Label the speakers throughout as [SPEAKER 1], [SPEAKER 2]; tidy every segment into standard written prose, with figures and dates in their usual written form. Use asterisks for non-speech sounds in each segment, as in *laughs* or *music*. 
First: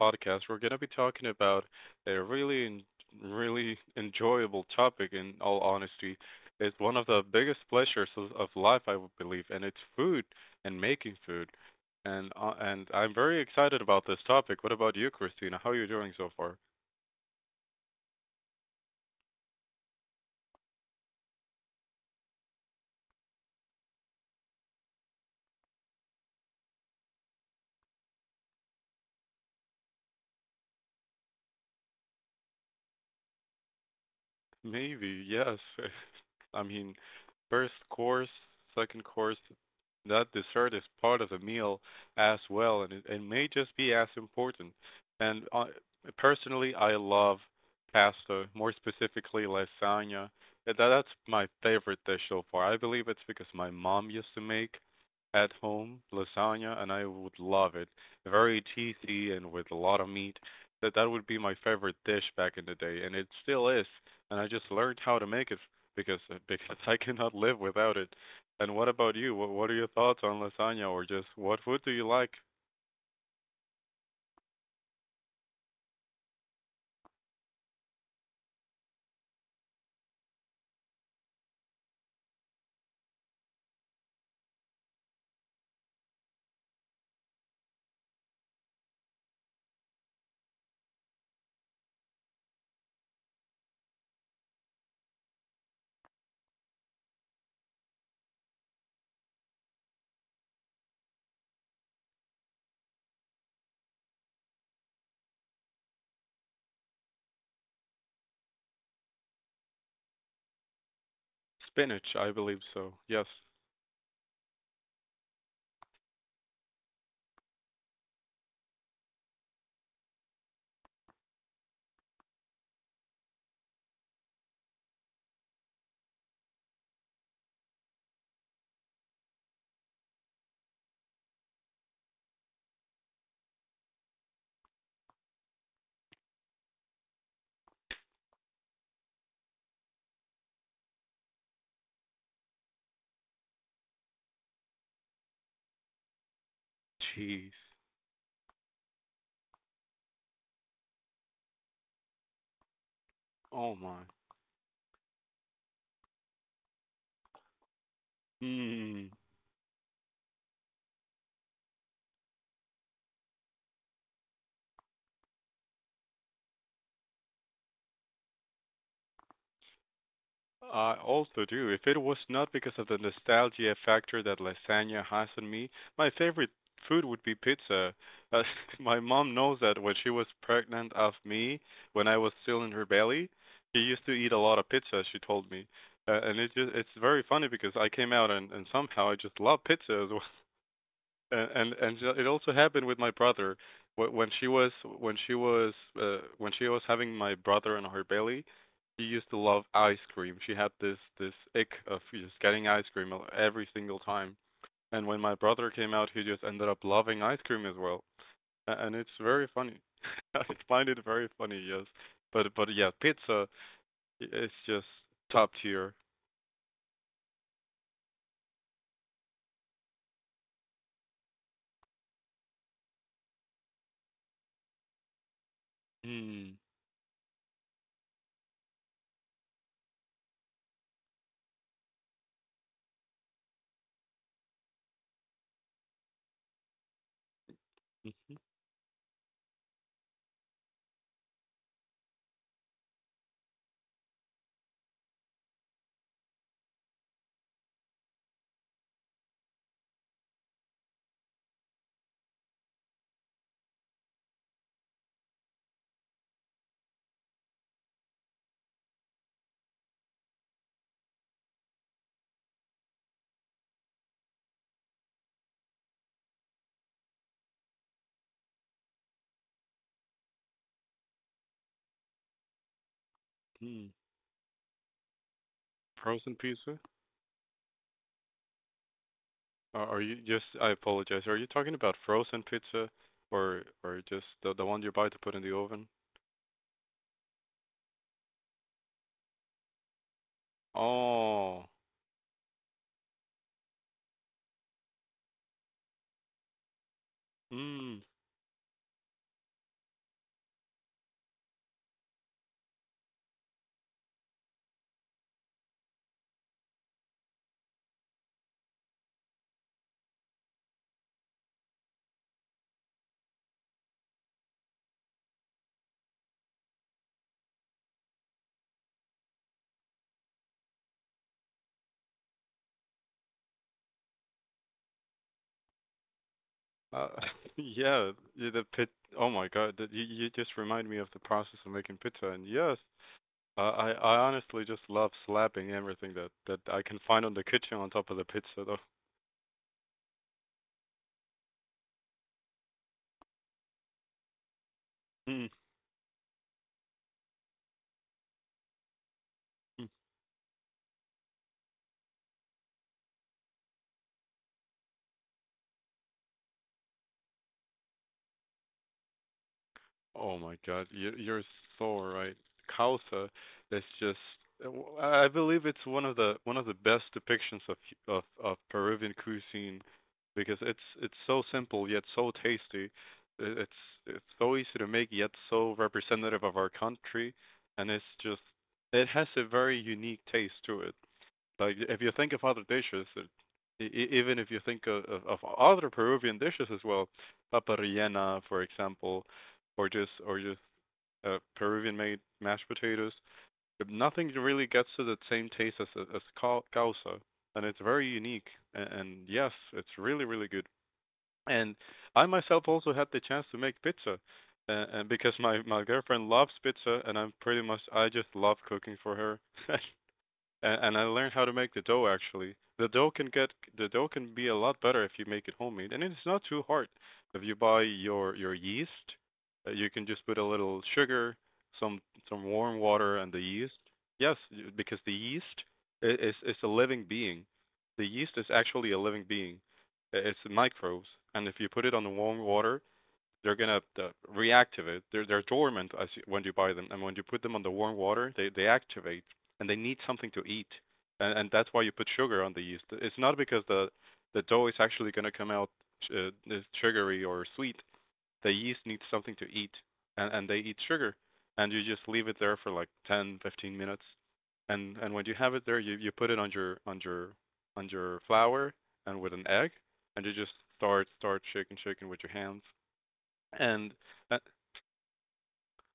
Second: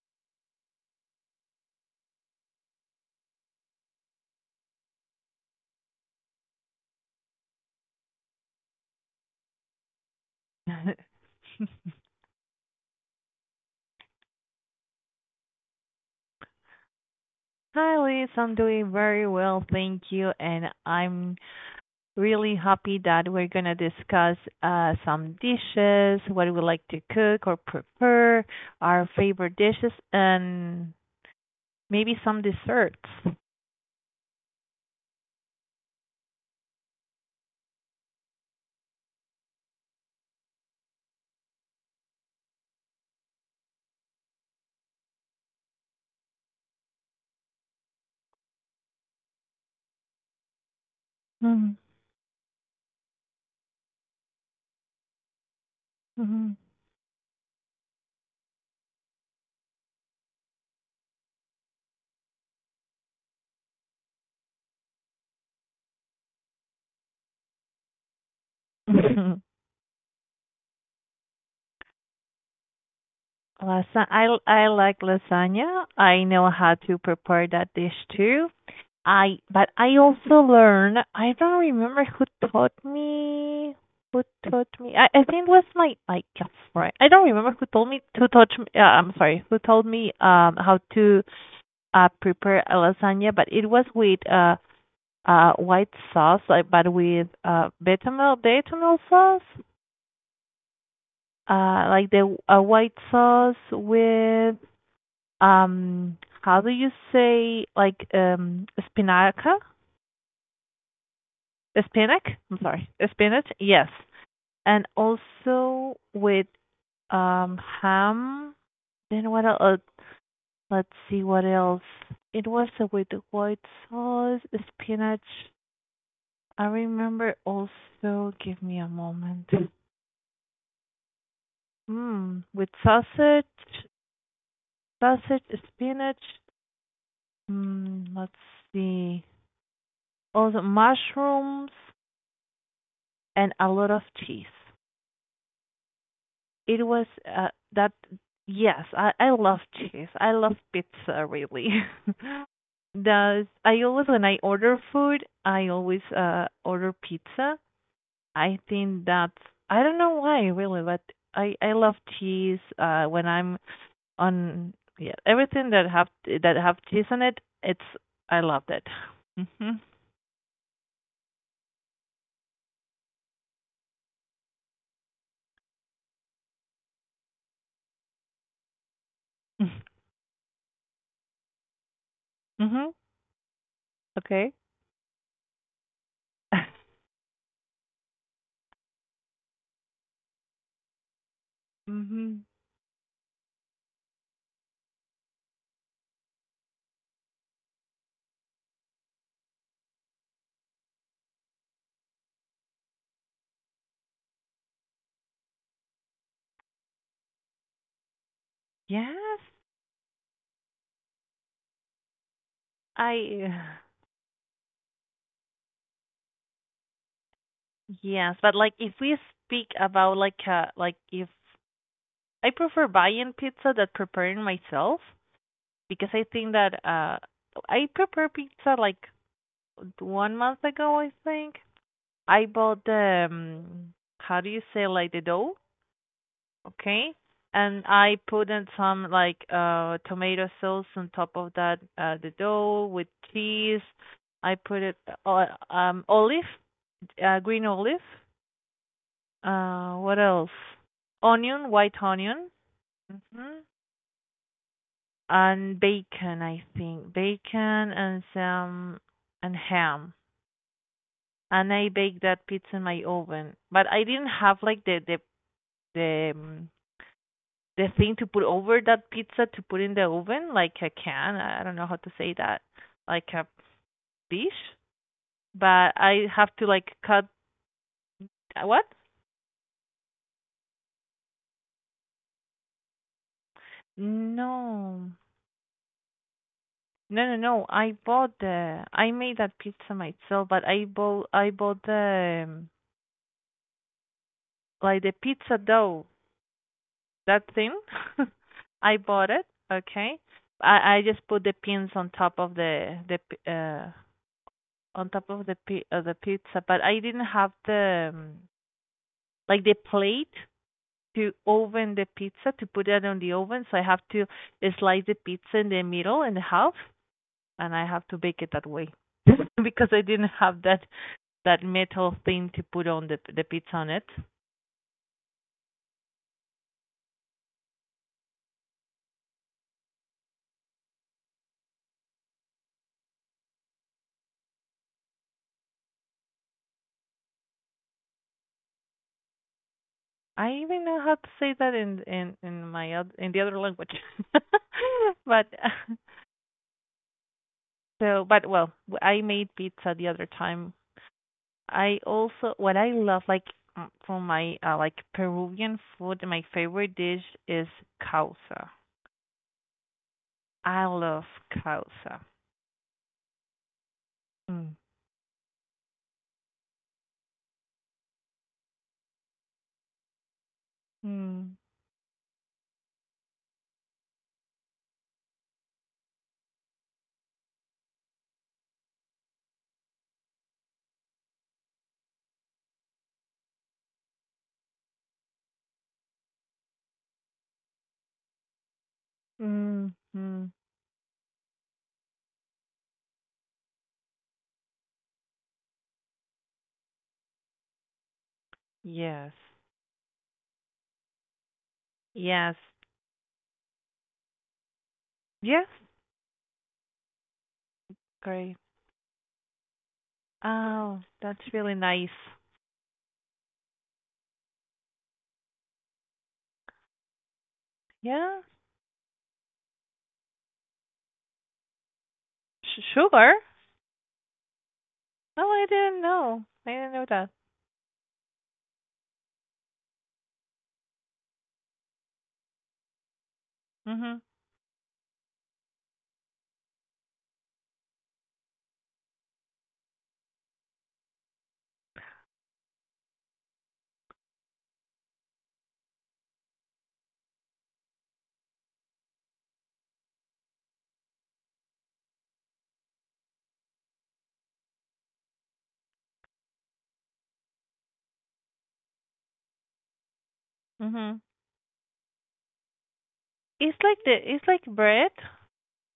[SPEAKER 1] podcast, we're going to be talking about a really enjoyable topic, in all honesty. It's one of the biggest pleasures of life, I would believe, and it's food and making
[SPEAKER 2] *laughs*
[SPEAKER 1] food. And I'm very excited about this topic. What about you, Christina? How are you doing so far?
[SPEAKER 2] Hi, Liz. I'm doing very well, thank you. And I'm really happy that we're going to discuss some dishes, what we like to cook or prepare, our favorite dishes, and maybe some desserts.
[SPEAKER 1] Maybe, yes. *laughs* I mean, first course, second course, that dessert is part of the meal as well, and it may just be as important. And personally, I love pasta, more specifically lasagna. That's my favorite dish so far. I believe it's because my mom used to make at home
[SPEAKER 2] Mm-hmm.
[SPEAKER 1] lasagna, and I would love it. Very cheesy and with a lot of meat. That would be my favorite dish back in the day, and it still is. And I just learned how to make it because *laughs* because I cannot live without it. And what about you? What
[SPEAKER 2] *laughs*
[SPEAKER 1] what are your thoughts on lasagna or just what food do you like?
[SPEAKER 2] I like lasagna. I know how to prepare that dish too. I but I also learned. I don't remember who taught me. Who taught me? I think it was my girlfriend. I don't remember who told me who taught me. I'm sorry, who told me how to prepare a lasagna? But it was with white sauce, like but with bechamel sauce, like the white sauce with how do you say like spinaca
[SPEAKER 1] Spinach,
[SPEAKER 2] spinach
[SPEAKER 1] I
[SPEAKER 2] i'm
[SPEAKER 1] believe
[SPEAKER 2] sorry
[SPEAKER 1] so. Yes.
[SPEAKER 2] spinach. Yes, and also with ham. Then what else? Let's see what else. It was with the white sauce, spinach. I remember also, give me a moment. With sausage, sausage, spinach. Let's see. Also mushrooms and a lot of cheese. It was
[SPEAKER 1] Cheese.
[SPEAKER 2] that. Yes, I love cheese. I love pizza really. *laughs* Does
[SPEAKER 1] Oh
[SPEAKER 2] I
[SPEAKER 1] my.
[SPEAKER 2] always when I order food, I always order pizza. I think
[SPEAKER 1] Mm.
[SPEAKER 2] that's, I don't know why really, but I love cheese. When I'm on, yeah, everything that have cheese on it, it's I love that. Mhm.
[SPEAKER 1] I also do. If it was not because of the nostalgia factor that lasagna has on me, my favorite food would be pizza. Uh, *laughs* my mom knows that when she was pregnant of me, when I was still in her
[SPEAKER 2] Mhm.
[SPEAKER 1] belly, she used to eat a
[SPEAKER 2] Okay.
[SPEAKER 1] lot of pizza, she told me. And it just it's
[SPEAKER 2] *laughs*
[SPEAKER 1] very funny because I came out and somehow I just love pizza as well, and so it
[SPEAKER 2] Mhm.
[SPEAKER 1] also happened with my brother. Wh- when she was when she was when she was having my brother in her belly, she used to love ice cream. She had this ick of just getting ice cream every single time. And when my brother came out, he just ended up loving ice cream as well. And it's
[SPEAKER 2] Yes.
[SPEAKER 1] very funny. *laughs* I find it very funny. Yes, but yeah, pizza
[SPEAKER 2] I.
[SPEAKER 1] i- is just top tier.
[SPEAKER 2] Yes, but like if we speak about like if I prefer buying pizza than preparing myself because I think
[SPEAKER 1] Mm.
[SPEAKER 2] that I prepare pizza like one month ago, I think. I bought the how do you say, like the dough, okay? And I put
[SPEAKER 1] *laughs*
[SPEAKER 2] in some like tomato sauce on top of that the dough with cheese. I put it olive, green olive. What else? Onion, white onion, hmm and bacon. I think bacon and some and ham. And I baked that pizza in my oven, but I didn't have like the um, the thing to put over that pizza to put in the oven, like a can. I don't know how to say that, like a
[SPEAKER 1] Hmm.
[SPEAKER 2] dish. But I
[SPEAKER 1] Frozen
[SPEAKER 2] have to
[SPEAKER 1] pizza.
[SPEAKER 2] like cut. What?
[SPEAKER 1] Are you just, I apologize, are you talking about frozen pizza or just the one you buy
[SPEAKER 2] No,
[SPEAKER 1] to put in the oven?
[SPEAKER 2] No, no, no. I bought the. I made that pizza myself, but I bought. I
[SPEAKER 1] Oh,
[SPEAKER 2] bought the like the pizza dough. That thing.
[SPEAKER 1] mm,
[SPEAKER 2] *laughs* I bought it. Okay. I just put the pins on top of the p- on top of the pi- of the pizza, but I didn't have the like the plate to oven the pizza to put it on the oven. So I have to slice the pizza in the middle and half, and I have to bake it that way *laughs* because I didn't have that metal thing to put on the pizza on it.
[SPEAKER 1] uh, *laughs* yeah, yeah, the pit. Oh my God, that- you just remind me of the process of making pizza. And yes, I honestly just love slapping everything that I can find on the kitchen on top of the pizza, though. *laughs*
[SPEAKER 2] I even know how to say that in my in the other language. *laughs*
[SPEAKER 1] Mm,
[SPEAKER 2] but so but well, I made
[SPEAKER 1] mm.
[SPEAKER 2] pizza the other time. I also what I love like, from my like Peruvian food, my favorite dish is causa.
[SPEAKER 1] Oh my God,
[SPEAKER 2] I love
[SPEAKER 1] you're so
[SPEAKER 2] causa.
[SPEAKER 1] right. Kautha is just,
[SPEAKER 2] Mm.
[SPEAKER 1] I believe it's one of the best depictions of Peruvian cuisine because it's so
[SPEAKER 2] Mm.
[SPEAKER 1] simple yet so tasty. I- It's it's so easy to make yet so representative of our country, and it's just, it has a very unique taste to it. Like if you think of other dishes, even if you think of other Peruvian dishes as well, papa rellena, for example, or
[SPEAKER 2] Mm.
[SPEAKER 1] just or
[SPEAKER 2] Mm.
[SPEAKER 1] just uh, Peruvian-made mashed potatoes, but nothing really gets to the same taste as as causa, and it's very unique. And
[SPEAKER 2] Yes.
[SPEAKER 1] yes, it's really really good. And I
[SPEAKER 2] Yes.
[SPEAKER 1] myself also had the chance to make pizza, and because my
[SPEAKER 2] Yes.
[SPEAKER 1] my girlfriend loves pizza, and I'm pretty much I just love
[SPEAKER 2] Great.
[SPEAKER 1] cooking for her. *laughs* And I
[SPEAKER 2] Oh,
[SPEAKER 1] learned
[SPEAKER 2] that's
[SPEAKER 1] how to make
[SPEAKER 2] really
[SPEAKER 1] the dough
[SPEAKER 2] nice.
[SPEAKER 1] actually. The dough can be a lot better if you make it homemade, and it's not too hard. If you buy
[SPEAKER 2] Yeah.
[SPEAKER 1] your yeast, you can just put a little sugar, some some warm water, and
[SPEAKER 2] Sugar?
[SPEAKER 1] the yeast. Yes, because the
[SPEAKER 2] Oh,
[SPEAKER 1] yeast
[SPEAKER 2] I didn't
[SPEAKER 1] i- is
[SPEAKER 2] know.
[SPEAKER 1] is a
[SPEAKER 2] I didn't
[SPEAKER 1] living
[SPEAKER 2] know that.
[SPEAKER 1] being. The yeast is actually a living being. It's microbes, and if you put it on the warm water, they're gonna
[SPEAKER 2] Mhm.
[SPEAKER 1] reactivate. They're dormant as you, when you buy them, and when you put them on the warm water, they activate, and they need something to eat, and that's why you put sugar on the yeast. It's not because the dough is actually gonna come out uh, sugary or sweet. The yeast needs something to eat, and they eat sugar, and you just leave it there for like 10 to 15 minutes, and when you have it there, you put it on your on your on your flour and with an egg, and you just start
[SPEAKER 2] Mhm.
[SPEAKER 1] start shaking with your hands
[SPEAKER 2] It's
[SPEAKER 1] and
[SPEAKER 2] like the
[SPEAKER 1] uh,
[SPEAKER 2] it's like bread.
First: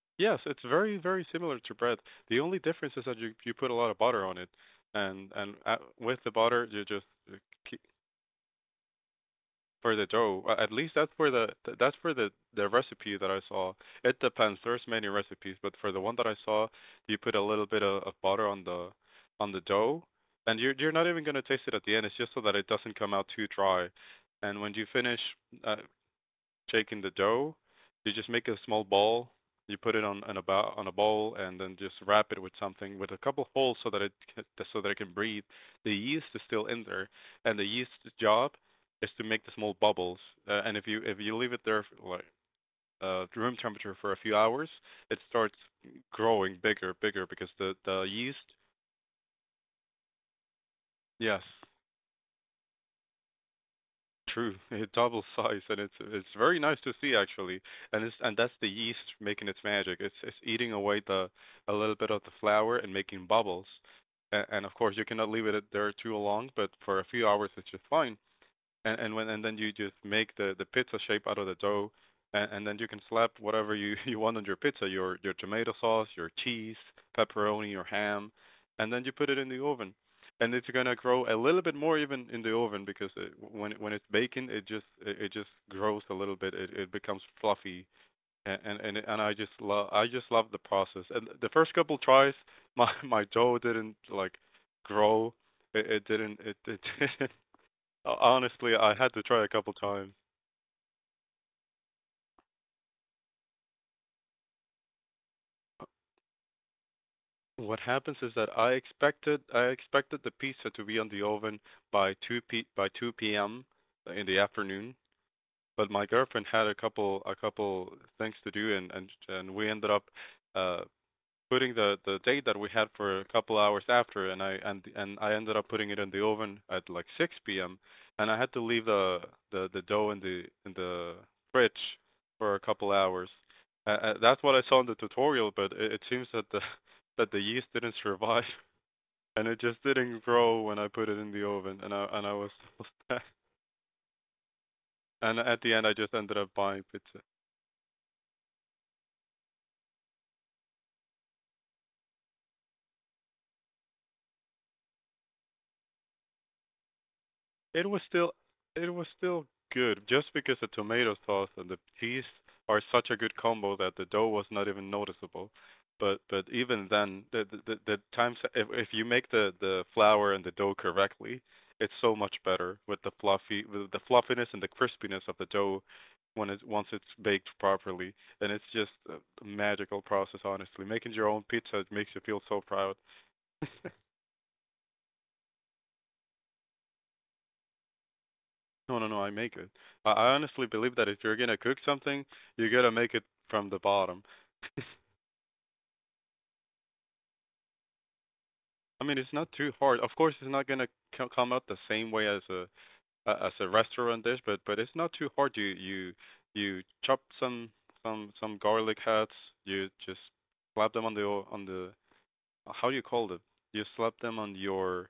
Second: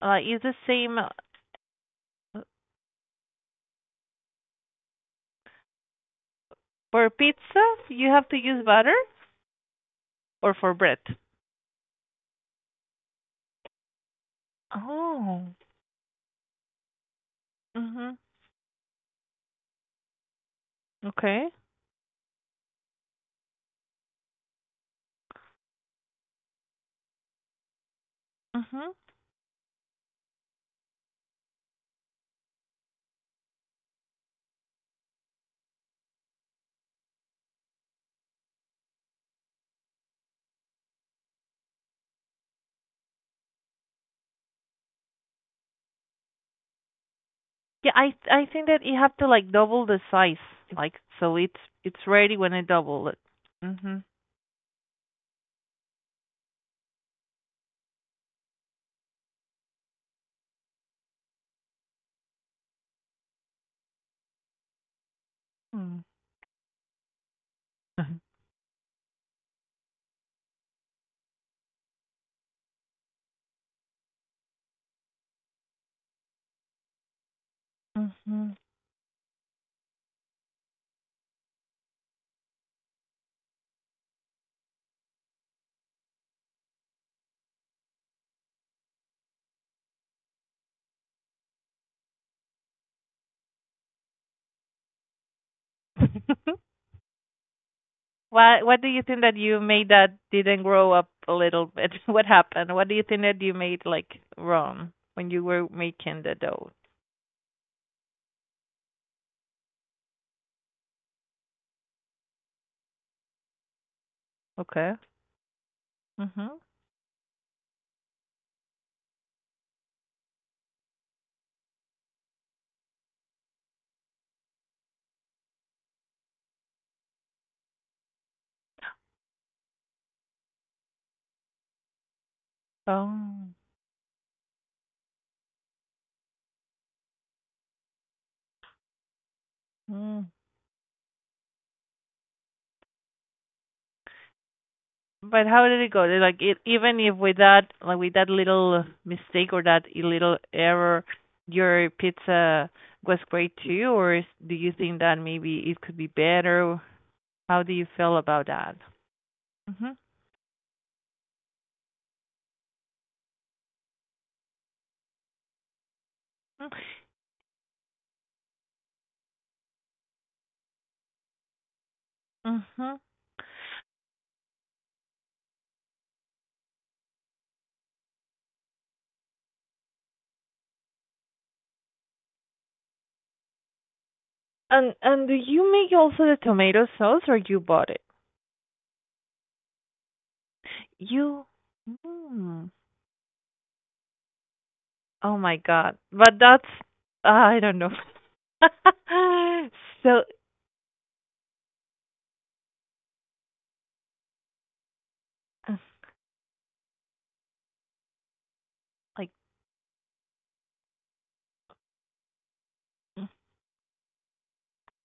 [SPEAKER 1] yes,
[SPEAKER 2] It's the
[SPEAKER 1] it's very,
[SPEAKER 2] same
[SPEAKER 1] very similar to bread. The only difference is that you put a lot of butter on it, and with the butter you just
[SPEAKER 2] for
[SPEAKER 1] uh,
[SPEAKER 2] pizza.
[SPEAKER 1] keep,
[SPEAKER 2] You have to use butter
[SPEAKER 1] for the dough.
[SPEAKER 2] or
[SPEAKER 1] At
[SPEAKER 2] for
[SPEAKER 1] least
[SPEAKER 2] bread.
[SPEAKER 1] that's where the the recipe that I saw. It depends. There's many
[SPEAKER 2] Oh.
[SPEAKER 1] recipes, but for the one that I saw, you put a little bit of
[SPEAKER 2] Mhm.
[SPEAKER 1] butter on the dough, and you're not even gonna
[SPEAKER 2] Okay.
[SPEAKER 1] taste it at the end. It's just so that it doesn't come out too dry. And when you finish, uh, shaking the dough, you just make a small
[SPEAKER 2] Mhm.
[SPEAKER 1] ball. You put it on a bowl and then just wrap it with something with a couple holes so that it can breathe. The yeast is still in there, and the yeast's job is to make the small bubbles. And if you leave it there like room temperature for a few hours, it starts growing bigger, bigger because the
[SPEAKER 2] Yeah,
[SPEAKER 1] the
[SPEAKER 2] I
[SPEAKER 1] yeast,
[SPEAKER 2] think that you have to like double the size, like so
[SPEAKER 1] yes.
[SPEAKER 2] it's ready when I double it. Mhm.
[SPEAKER 1] True, *laughs* it double size and it's very nice to see actually. And it's, and that's the yeast making its magic. It's eating away the a little bit of the flour and making bubbles. And of course you cannot leave it there
[SPEAKER 2] Mhm.
[SPEAKER 1] too long, but for a few hours it's just fine.
[SPEAKER 2] *laughs*
[SPEAKER 1] And then you just make the pizza shape out of the dough, and then you can slap whatever you *laughs* you want on your pizza, your tomato sauce, your cheese, pepperoni, or ham,
[SPEAKER 2] Mhm.
[SPEAKER 1] and then you put it in the oven, and it's gonna grow a little bit more even in the oven because it, when it's baking, it just it just grows a little bit, it becomes fluffy, and I just love the process. And the first couple tries, *laughs* my dough didn't like grow. It, it didn't it,
[SPEAKER 2] *laughs*
[SPEAKER 1] it *laughs* didn't,
[SPEAKER 2] What
[SPEAKER 1] honestly,
[SPEAKER 2] Do
[SPEAKER 1] I
[SPEAKER 2] you
[SPEAKER 1] had to
[SPEAKER 2] think that
[SPEAKER 1] try a
[SPEAKER 2] you
[SPEAKER 1] couple
[SPEAKER 2] made
[SPEAKER 1] times.
[SPEAKER 2] that didn't grow up a little bit? *laughs* What happened? What do you think that you made like wrong when you were making the dough?
[SPEAKER 1] What happens is that I expected the pizza to be on the oven by 2 p.m. in the afternoon,
[SPEAKER 2] Okay.
[SPEAKER 1] but my girlfriend
[SPEAKER 2] Mhm.
[SPEAKER 1] had a couple things to do and we ended up uh putting the date that we had for a couple hours after, and I ended up putting it in the oven at like 6 p.m., and I had to leave the dough in the fridge for a couple hours.
[SPEAKER 2] Oh.
[SPEAKER 1] That's what I saw in the tutorial, but it seems that the *laughs* that the yeast didn't survive, *laughs* and it just didn't
[SPEAKER 2] Mm.
[SPEAKER 1] grow when I put it in the oven, and I was *laughs* and
[SPEAKER 2] But
[SPEAKER 1] at
[SPEAKER 2] how
[SPEAKER 1] the
[SPEAKER 2] did
[SPEAKER 1] end
[SPEAKER 2] it
[SPEAKER 1] I
[SPEAKER 2] go?
[SPEAKER 1] just
[SPEAKER 2] Did,
[SPEAKER 1] ended
[SPEAKER 2] like
[SPEAKER 1] up
[SPEAKER 2] it,
[SPEAKER 1] buying
[SPEAKER 2] even if
[SPEAKER 1] pizza.
[SPEAKER 2] with that like with that little mistake or that little error, your pizza was great too, or is, do you think that maybe it could be better? How do you
[SPEAKER 1] It was
[SPEAKER 2] feel
[SPEAKER 1] still
[SPEAKER 2] about that?
[SPEAKER 1] it was still
[SPEAKER 2] Mhm.
[SPEAKER 1] good just because the tomato sauce and the cheese are such a good combo that the dough was not even noticeable. But even then the times if you make the flour and the dough correctly, it's so much better with
[SPEAKER 2] Mhm.
[SPEAKER 1] the fluffy with the fluffiness and the crispiness of the dough when it once it's baked properly, and it's just a magical process, honestly. Making your own pizza it makes you feel so proud. *laughs*
[SPEAKER 2] And do you make also the tomato sauce or you bought it?
[SPEAKER 1] No, no, no, I make it. I honestly believe that if you're
[SPEAKER 2] You
[SPEAKER 1] gonna cook something, you
[SPEAKER 2] mm.
[SPEAKER 1] gotta make it from the bottom.
[SPEAKER 2] Oh my God. But that's, I don't know.
[SPEAKER 1] *laughs* I
[SPEAKER 2] *laughs*
[SPEAKER 1] mean, it's not too hard. Of
[SPEAKER 2] So
[SPEAKER 1] course, it's not gonna come out the same way as as a restaurant dish, but it's not too hard. You you chop some garlic heads.
[SPEAKER 2] like
[SPEAKER 1] You just slap them on the, how do you call it? You slap them on your,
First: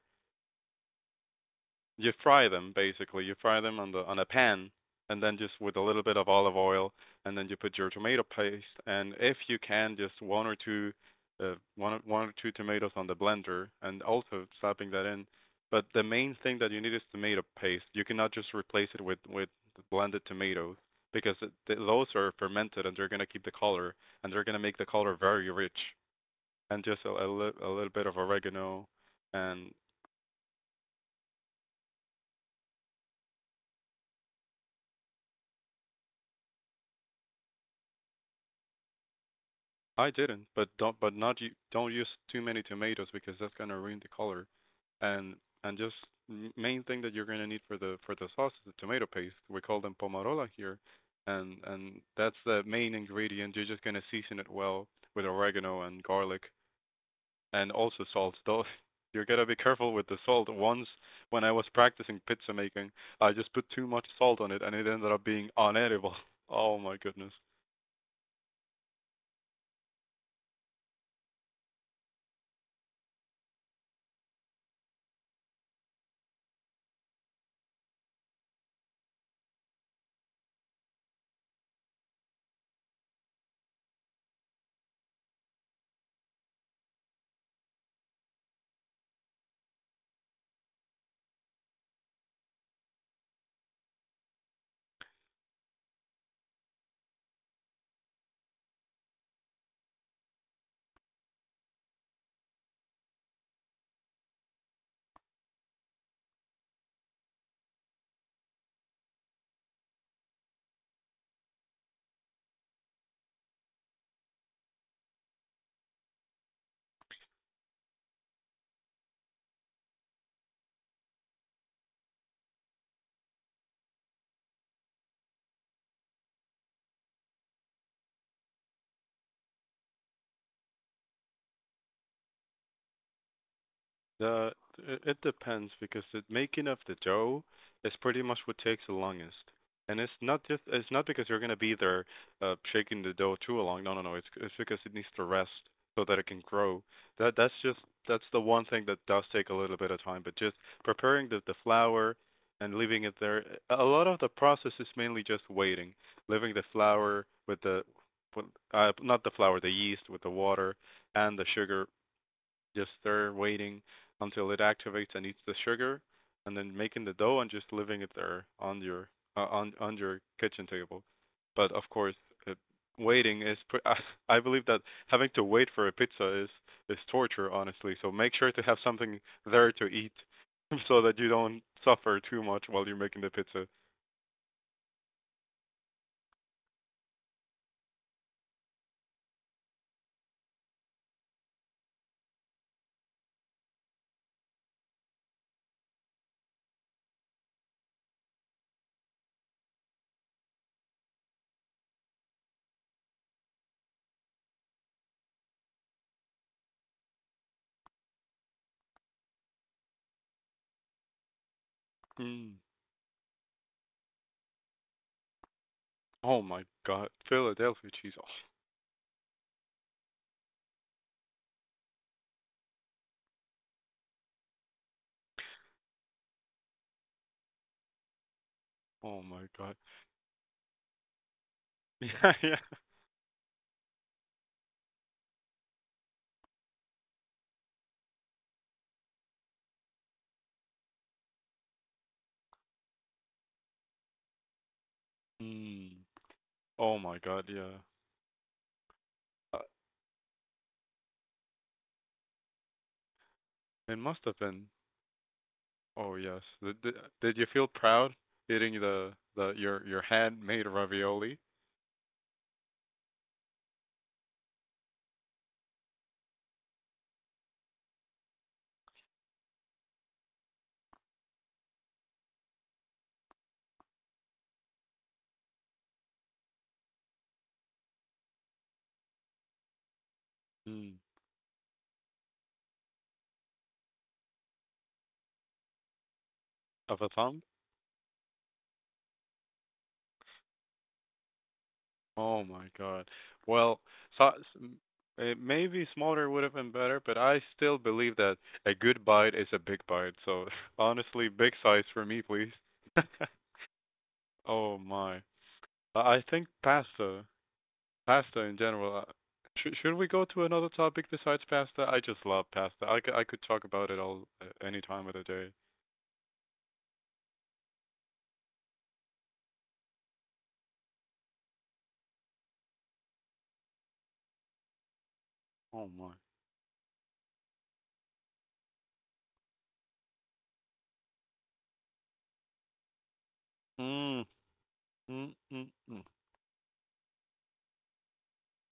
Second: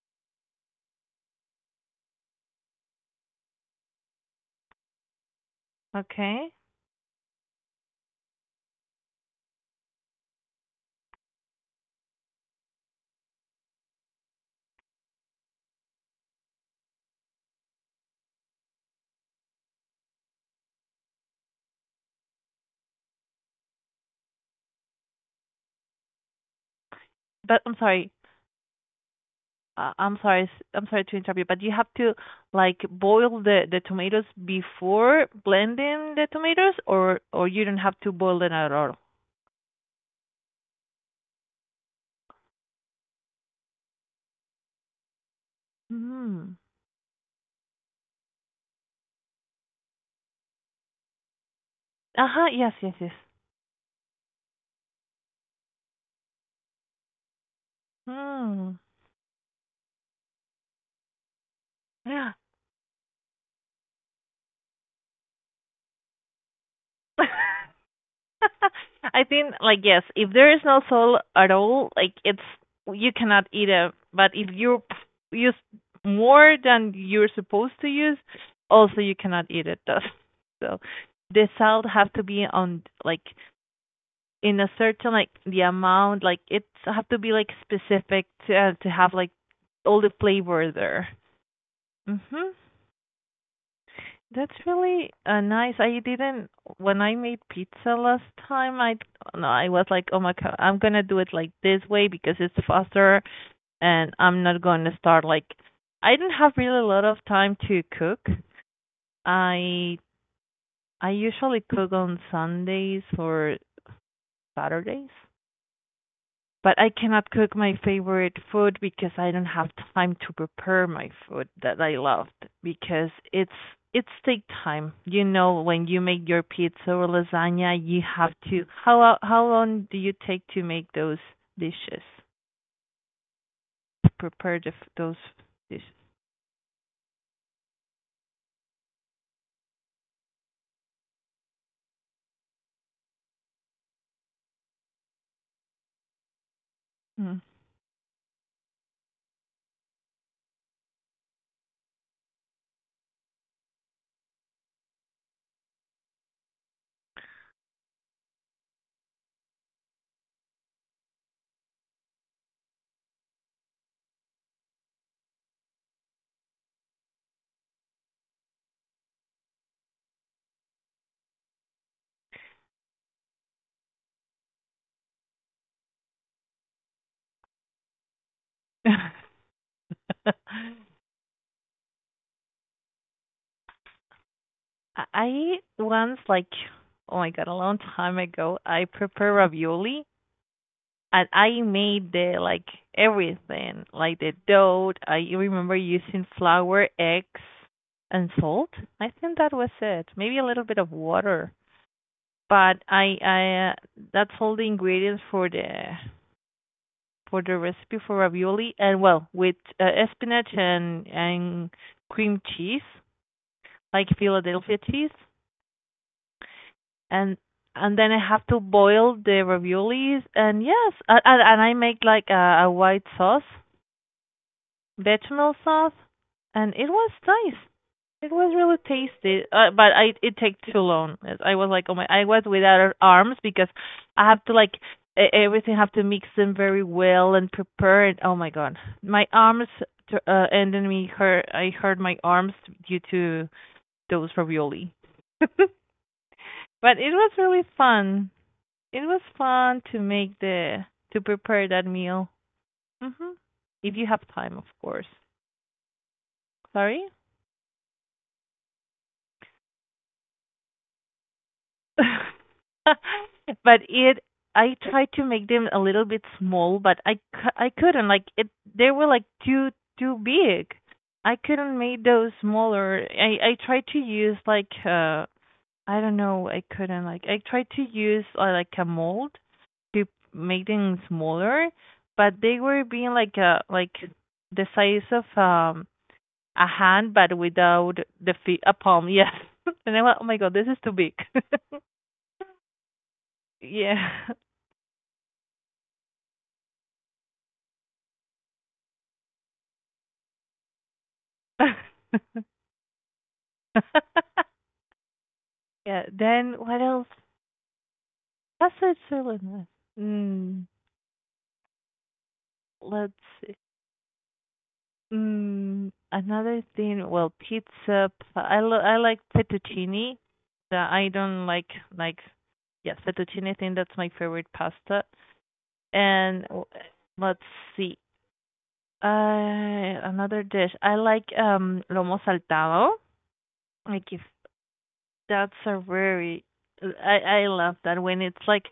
[SPEAKER 1] you fry them basically. You fry them on the on a pan, and then just with a little bit of
[SPEAKER 2] okay.
[SPEAKER 1] olive oil, and then you put your tomato paste, and if you can, just one or two, one or two tomatoes on the blender, and also slapping that in. But the main thing that you need is tomato paste. You cannot just replace it with blended tomatoes because it, those are fermented, and they're going to keep the color, and they're going to make the color very rich. And just
[SPEAKER 2] But
[SPEAKER 1] a
[SPEAKER 2] I'm
[SPEAKER 1] little bit
[SPEAKER 2] sorry.
[SPEAKER 1] of oregano. And
[SPEAKER 2] I'm sorry. I'm sorry to interrupt you, but you have to like boil the tomatoes before blending the tomatoes or you don't have to boil them at all.
[SPEAKER 1] I didn't, but don't but not You don't use too many tomatoes because that's gonna ruin the color. And and just
[SPEAKER 2] Mm.
[SPEAKER 1] Main thing that you're gonna need for the sauce is the tomato paste. We call them pomarola here, and that's
[SPEAKER 2] Uh-huh.
[SPEAKER 1] the
[SPEAKER 2] Yes,
[SPEAKER 1] main
[SPEAKER 2] yes, yes.
[SPEAKER 1] ingredient. You're just gonna season it well with oregano and garlic, and also salt. Though
[SPEAKER 2] Mm.
[SPEAKER 1] *laughs* you are going to be careful with the salt. Once when I was practicing
[SPEAKER 2] Yeah.
[SPEAKER 1] pizza making, I just put too much salt on it, and it ended up being unedible. *laughs* Oh my goodness.
[SPEAKER 2] *laughs* *laughs* I think like yes, if there is no salt at all, like it's you cannot eat it. But if you use more than you're supposed to use, also you cannot eat it. Thus, *laughs* so the salt have to be on like in a certain like the amount. Like it have to be like specific to have like all the flavor there. Mhm. That's really nice. I didn't when I made pizza last time. I no, I was like, oh my god, I'm gonna do it like this way because it's faster, and I'm not gonna start like. I didn't have really a lot of time to cook. I I usually cook on Sundays or Saturdays, but I cannot cook my favorite food because I don't have time to prepare my food that I loved because it's take time. You know, when you make your pizza or lasagna, you have to how long do you take to make those dishes? To
[SPEAKER 1] The
[SPEAKER 2] prepare the, those
[SPEAKER 1] it depends
[SPEAKER 2] dishes.
[SPEAKER 1] because the making of the dough is pretty much what takes the longest. And it's not because you're gonna be there shaking the dough too long. No, no, no. It's because it needs to rest so that it can grow. That
[SPEAKER 2] Mm.
[SPEAKER 1] that's just that's the one thing that does take a little bit of time, but just preparing the flour and leaving it there. A lot of the process is mainly just waiting, leaving the flour with the with, not the flour, the yeast with the water and the sugar, just there waiting until it activates and eats the sugar, and then making the dough and just leaving it there on your on your kitchen table. But of course, uh, waiting is pre- *laughs* I, I believe that having to wait for a pizza is torture, honestly. So make sure to have something
[SPEAKER 2] *laughs*
[SPEAKER 1] there to eat, *laughs* so that you don't suffer too much while you're making the pizza.
[SPEAKER 2] I once like oh my god, a long time ago, I prepared ravioli and I made the like everything, like the dough. I remember using flour, eggs, and salt. I think that was it. Maybe a little bit of water, but I that's all the ingredients for the recipe for ravioli. And well, with spinach and cream
[SPEAKER 1] Mm.
[SPEAKER 2] cheese, like Philadelphia cheese,
[SPEAKER 1] Oh my God,
[SPEAKER 2] and
[SPEAKER 1] Philadelphia
[SPEAKER 2] and then
[SPEAKER 1] cheese.
[SPEAKER 2] I have to boil the raviolis. And yes, and I make like a white sauce, bechamel sauce, and it was nice. It was really
[SPEAKER 1] Oh, oh
[SPEAKER 2] tasty,
[SPEAKER 1] my God.
[SPEAKER 2] but
[SPEAKER 1] *laughs*
[SPEAKER 2] I it took too long. I was like, oh my! I
[SPEAKER 1] Yeah,
[SPEAKER 2] was
[SPEAKER 1] yeah.
[SPEAKER 2] without arms because I have to like everything have to mix them very well and prepare it. Oh my god, my arms t- uh, and then we hurt. I hurt my arms due to those ravioli. *laughs* but it
[SPEAKER 1] Mm. Oh my
[SPEAKER 2] was
[SPEAKER 1] God,
[SPEAKER 2] really
[SPEAKER 1] yeah.
[SPEAKER 2] fun. It was
[SPEAKER 1] Uh,
[SPEAKER 2] fun to make the to prepare that meal. Hmm.
[SPEAKER 1] It
[SPEAKER 2] If you
[SPEAKER 1] must
[SPEAKER 2] have
[SPEAKER 1] have
[SPEAKER 2] time, of
[SPEAKER 1] been.
[SPEAKER 2] course.
[SPEAKER 1] Oh yes.
[SPEAKER 2] Sorry.
[SPEAKER 1] Did you feel proud eating the your handmade ravioli.
[SPEAKER 2] *laughs* but it I tried to make them a little bit small, but I I couldn't like it. They were like too big. I couldn't make those smaller. I tried to use like I don't know. I couldn't like I tried to use like a mold to make
[SPEAKER 1] Mm.
[SPEAKER 2] them smaller, but they were being like a like the size of a
[SPEAKER 1] Of a
[SPEAKER 2] hand, but
[SPEAKER 1] thumb?
[SPEAKER 2] without the feet a palm. Yes, *laughs* and I went, oh my god, this is too big. *laughs*
[SPEAKER 1] Oh my God. Well, so,
[SPEAKER 2] Yeah.
[SPEAKER 1] it maybe smaller would have been better, but I still believe that a good bite is a big bite. So *laughs* honestly, big size for me,
[SPEAKER 2] *laughs*
[SPEAKER 1] please. *laughs* Oh my.
[SPEAKER 2] Yeah,
[SPEAKER 1] I think
[SPEAKER 2] then what else?
[SPEAKER 1] pasta Pasta in general.
[SPEAKER 2] Besides Switzerland.
[SPEAKER 1] Should we go to
[SPEAKER 2] Mm,
[SPEAKER 1] another topic besides pasta? I just love pasta.
[SPEAKER 2] let's
[SPEAKER 1] I could
[SPEAKER 2] see.
[SPEAKER 1] talk about it all any time of the day.
[SPEAKER 2] Another thing, well, pizza. I like fettuccine. I don't like yes, fettuccine. I think that's my favorite pasta.
[SPEAKER 1] Oh my.
[SPEAKER 2] And let's see. Another dish. I like lomo saltado. Like if
[SPEAKER 1] Mm, mm,
[SPEAKER 2] that's
[SPEAKER 1] mm,
[SPEAKER 2] a
[SPEAKER 1] mm.
[SPEAKER 2] very I love that when it's like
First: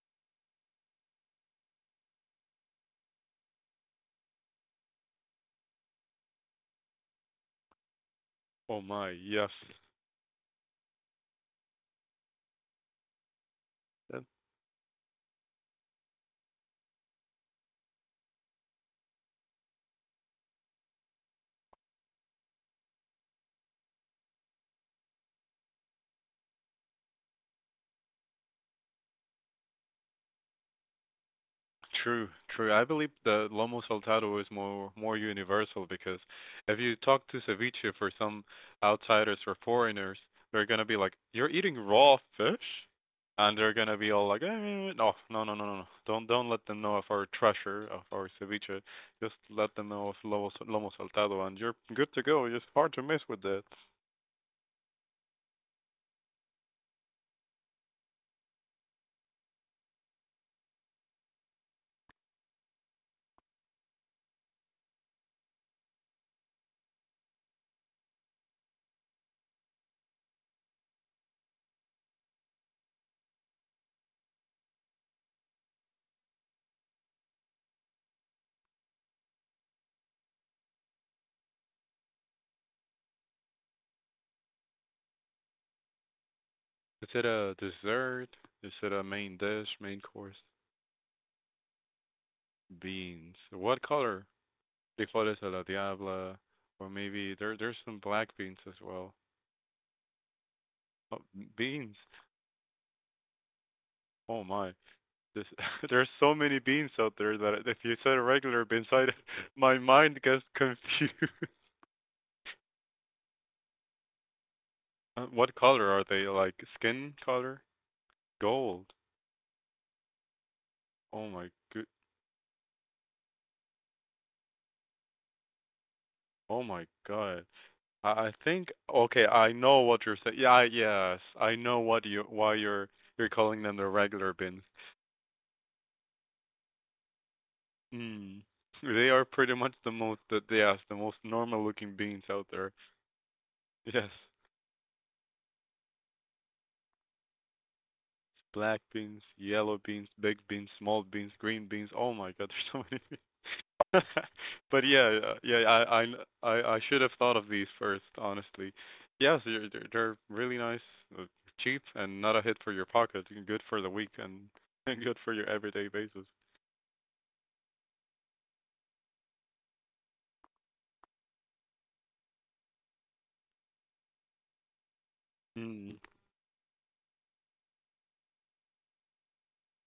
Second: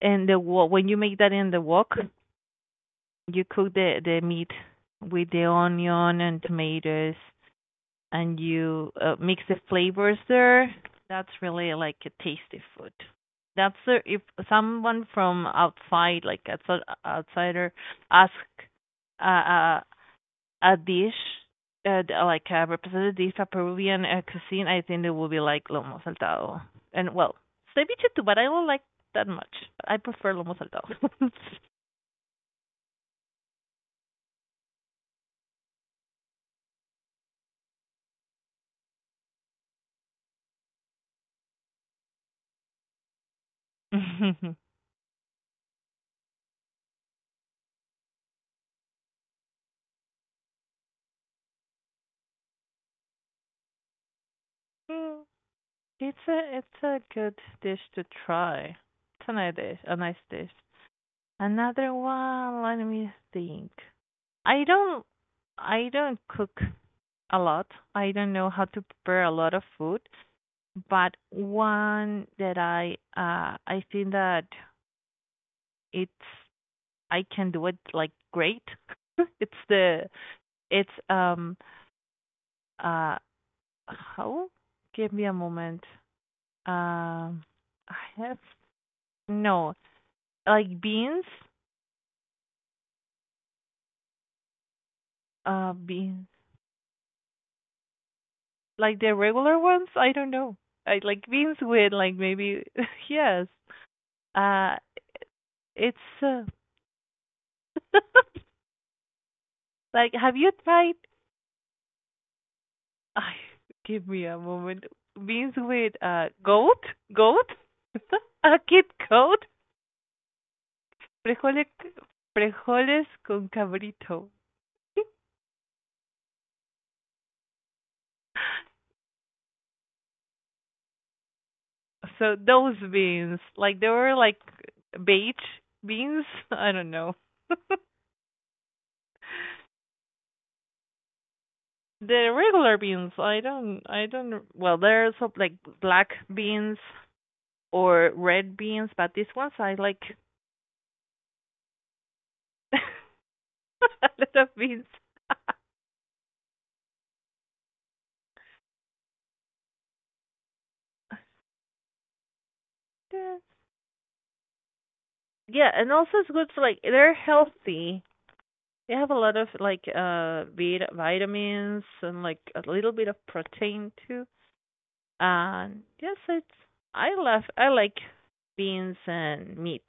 [SPEAKER 2] in the when you make that in the wok, you cook the meat with the onion and tomatoes, and
[SPEAKER 1] Oh
[SPEAKER 2] you
[SPEAKER 1] my,
[SPEAKER 2] mix
[SPEAKER 1] yes.
[SPEAKER 2] the flavors there. That's really like a tasty food. That's the, if someone from outside, like outsider, ask uh, uh a dish like a representative dish of Peruvian cuisine, I think it would be like lomo saltado. And well, ceviche too, but I don't like that much. I prefer lomo saltado.
[SPEAKER 1] True, true. I believe the lomo saltado is more universal because if you talk to ceviche for some outsiders or foreigners, they're gonna be like, "You're eating raw fish," and they're gonna be all like,
[SPEAKER 2] *laughs*
[SPEAKER 1] eh, "No, no, no, no, no, no. Don't let them know of our treasure of our ceviche. Just let them know of lomo saltado, and you're good to go. It's hard to mess with that."
[SPEAKER 2] Mm, it's a good dish to try. It's a nice dish. A nice dish. Another one. Let me think. I don't I don't cook a lot. I don't know how to prepare a lot of food, but one that I think that it's I can do it like great. *laughs* it's the it's uh how? Give me a moment.
[SPEAKER 1] Is it
[SPEAKER 2] Um,
[SPEAKER 1] a
[SPEAKER 2] I
[SPEAKER 1] dessert?
[SPEAKER 2] have
[SPEAKER 1] Is it a main dish,
[SPEAKER 2] no
[SPEAKER 1] main course?
[SPEAKER 2] like beans,
[SPEAKER 1] Beans. What color? Frijoles a la
[SPEAKER 2] beans
[SPEAKER 1] diabla, or maybe there's some black beans as
[SPEAKER 2] like the
[SPEAKER 1] well.
[SPEAKER 2] regular ones. I don't know. I like
[SPEAKER 1] Oh,
[SPEAKER 2] beans with
[SPEAKER 1] beans.
[SPEAKER 2] like maybe *laughs* yes.
[SPEAKER 1] Oh my.
[SPEAKER 2] Uh
[SPEAKER 1] This, *laughs*
[SPEAKER 2] it's
[SPEAKER 1] there's so
[SPEAKER 2] uh,
[SPEAKER 1] many beans out there that if you said a
[SPEAKER 2] *laughs*
[SPEAKER 1] regular bean, side, *laughs* my
[SPEAKER 2] Like,
[SPEAKER 1] mind
[SPEAKER 2] have
[SPEAKER 1] gets
[SPEAKER 2] you tried?
[SPEAKER 1] confused. *laughs*
[SPEAKER 2] Ah, give me a moment. Beans
[SPEAKER 1] What color
[SPEAKER 2] with
[SPEAKER 1] are they? Like skin
[SPEAKER 2] goat,
[SPEAKER 1] color?
[SPEAKER 2] *laughs* a kid
[SPEAKER 1] Gold.
[SPEAKER 2] goat,
[SPEAKER 1] Oh my
[SPEAKER 2] frijoles,
[SPEAKER 1] good.
[SPEAKER 2] frijoles con cabrito. *laughs*
[SPEAKER 1] Oh my god. I think okay. I know what you're saying. Yeah. Yes. I know what you
[SPEAKER 2] So
[SPEAKER 1] why
[SPEAKER 2] those
[SPEAKER 1] You're
[SPEAKER 2] beans,
[SPEAKER 1] calling them
[SPEAKER 2] like they
[SPEAKER 1] the
[SPEAKER 2] were
[SPEAKER 1] regular
[SPEAKER 2] like
[SPEAKER 1] beans.
[SPEAKER 2] beige beans. I don't know. *laughs*
[SPEAKER 1] Mm. They are pretty much the most, yes, the most normal-looking beans
[SPEAKER 2] the
[SPEAKER 1] out there.
[SPEAKER 2] regular beans, I
[SPEAKER 1] Yes,
[SPEAKER 2] don't. Well, there's some like black beans or red
[SPEAKER 1] black
[SPEAKER 2] beans, but
[SPEAKER 1] beans,
[SPEAKER 2] these ones I
[SPEAKER 1] yellow
[SPEAKER 2] like
[SPEAKER 1] beans, big beans, small beans, green beans. Oh my God, *laughs* there's
[SPEAKER 2] *laughs* a
[SPEAKER 1] so many beans.
[SPEAKER 2] lot of
[SPEAKER 1] *laughs*
[SPEAKER 2] beans.
[SPEAKER 1] But
[SPEAKER 2] *laughs*
[SPEAKER 1] yeah, yeah, I should have thought of these first, honestly. Yes, they're really nice, uh, cheap, and not a hit for your pocket.
[SPEAKER 2] The
[SPEAKER 1] And good for the week, and *laughs* and good for your
[SPEAKER 2] yeah,
[SPEAKER 1] everyday
[SPEAKER 2] and also it's
[SPEAKER 1] basis.
[SPEAKER 2] good for like they're healthy. They have a lot of like vitamins and like a little bit of protein too. And
[SPEAKER 1] Mm.
[SPEAKER 2] yes, it's I love I like beans and meat.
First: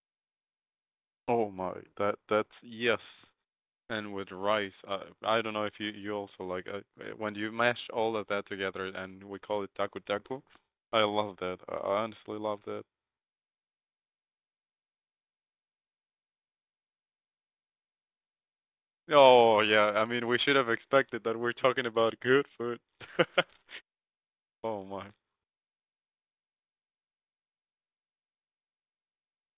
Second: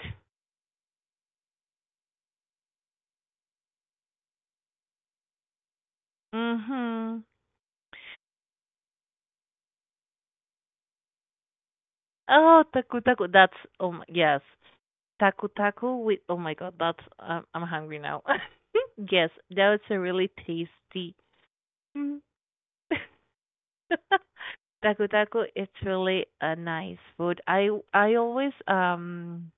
[SPEAKER 1] Oh my, that that's yes. And with rice. I don't know if you also like
[SPEAKER 2] Mhm.
[SPEAKER 1] when you mash all of that together, and we call it taku taku. I love that. I honestly love
[SPEAKER 2] Oh,
[SPEAKER 1] that.
[SPEAKER 2] taku taku. That's oh my, yes, taku taku with oh my god. That's I'm hungry now. *laughs* Yes,
[SPEAKER 1] Oh
[SPEAKER 2] that was
[SPEAKER 1] yeah,
[SPEAKER 2] a
[SPEAKER 1] I mean
[SPEAKER 2] really
[SPEAKER 1] we should have
[SPEAKER 2] tasty.
[SPEAKER 1] expected that we're talking about
[SPEAKER 2] Mm.
[SPEAKER 1] good food.
[SPEAKER 2] *laughs*
[SPEAKER 1] *laughs*
[SPEAKER 2] *laughs*
[SPEAKER 1] Oh
[SPEAKER 2] Taku
[SPEAKER 1] my,
[SPEAKER 2] taku, it's really a nice food. I always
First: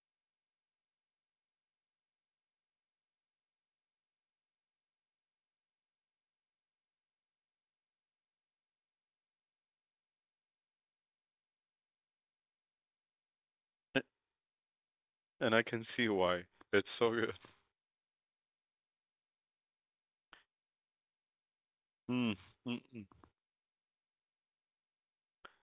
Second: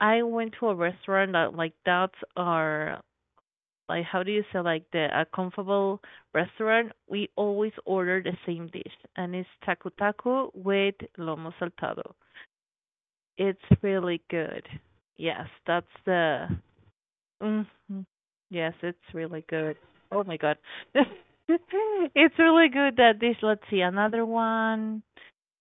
[SPEAKER 2] I went to a restaurant that, like, that's our, like, how do you say, like, the a comfortable restaurant. We always order the same dish, and it's taku taku with lomo saltado. It's really good. Yes,
[SPEAKER 1] and I can
[SPEAKER 2] that's
[SPEAKER 1] see why.
[SPEAKER 2] the.
[SPEAKER 1] It's so good.
[SPEAKER 2] Hmm. Yes, it's really good. Oh my God. *laughs*
[SPEAKER 1] Mm.
[SPEAKER 2] It's really good
[SPEAKER 1] Mm-mm.
[SPEAKER 2] that dish. Let's see, another one.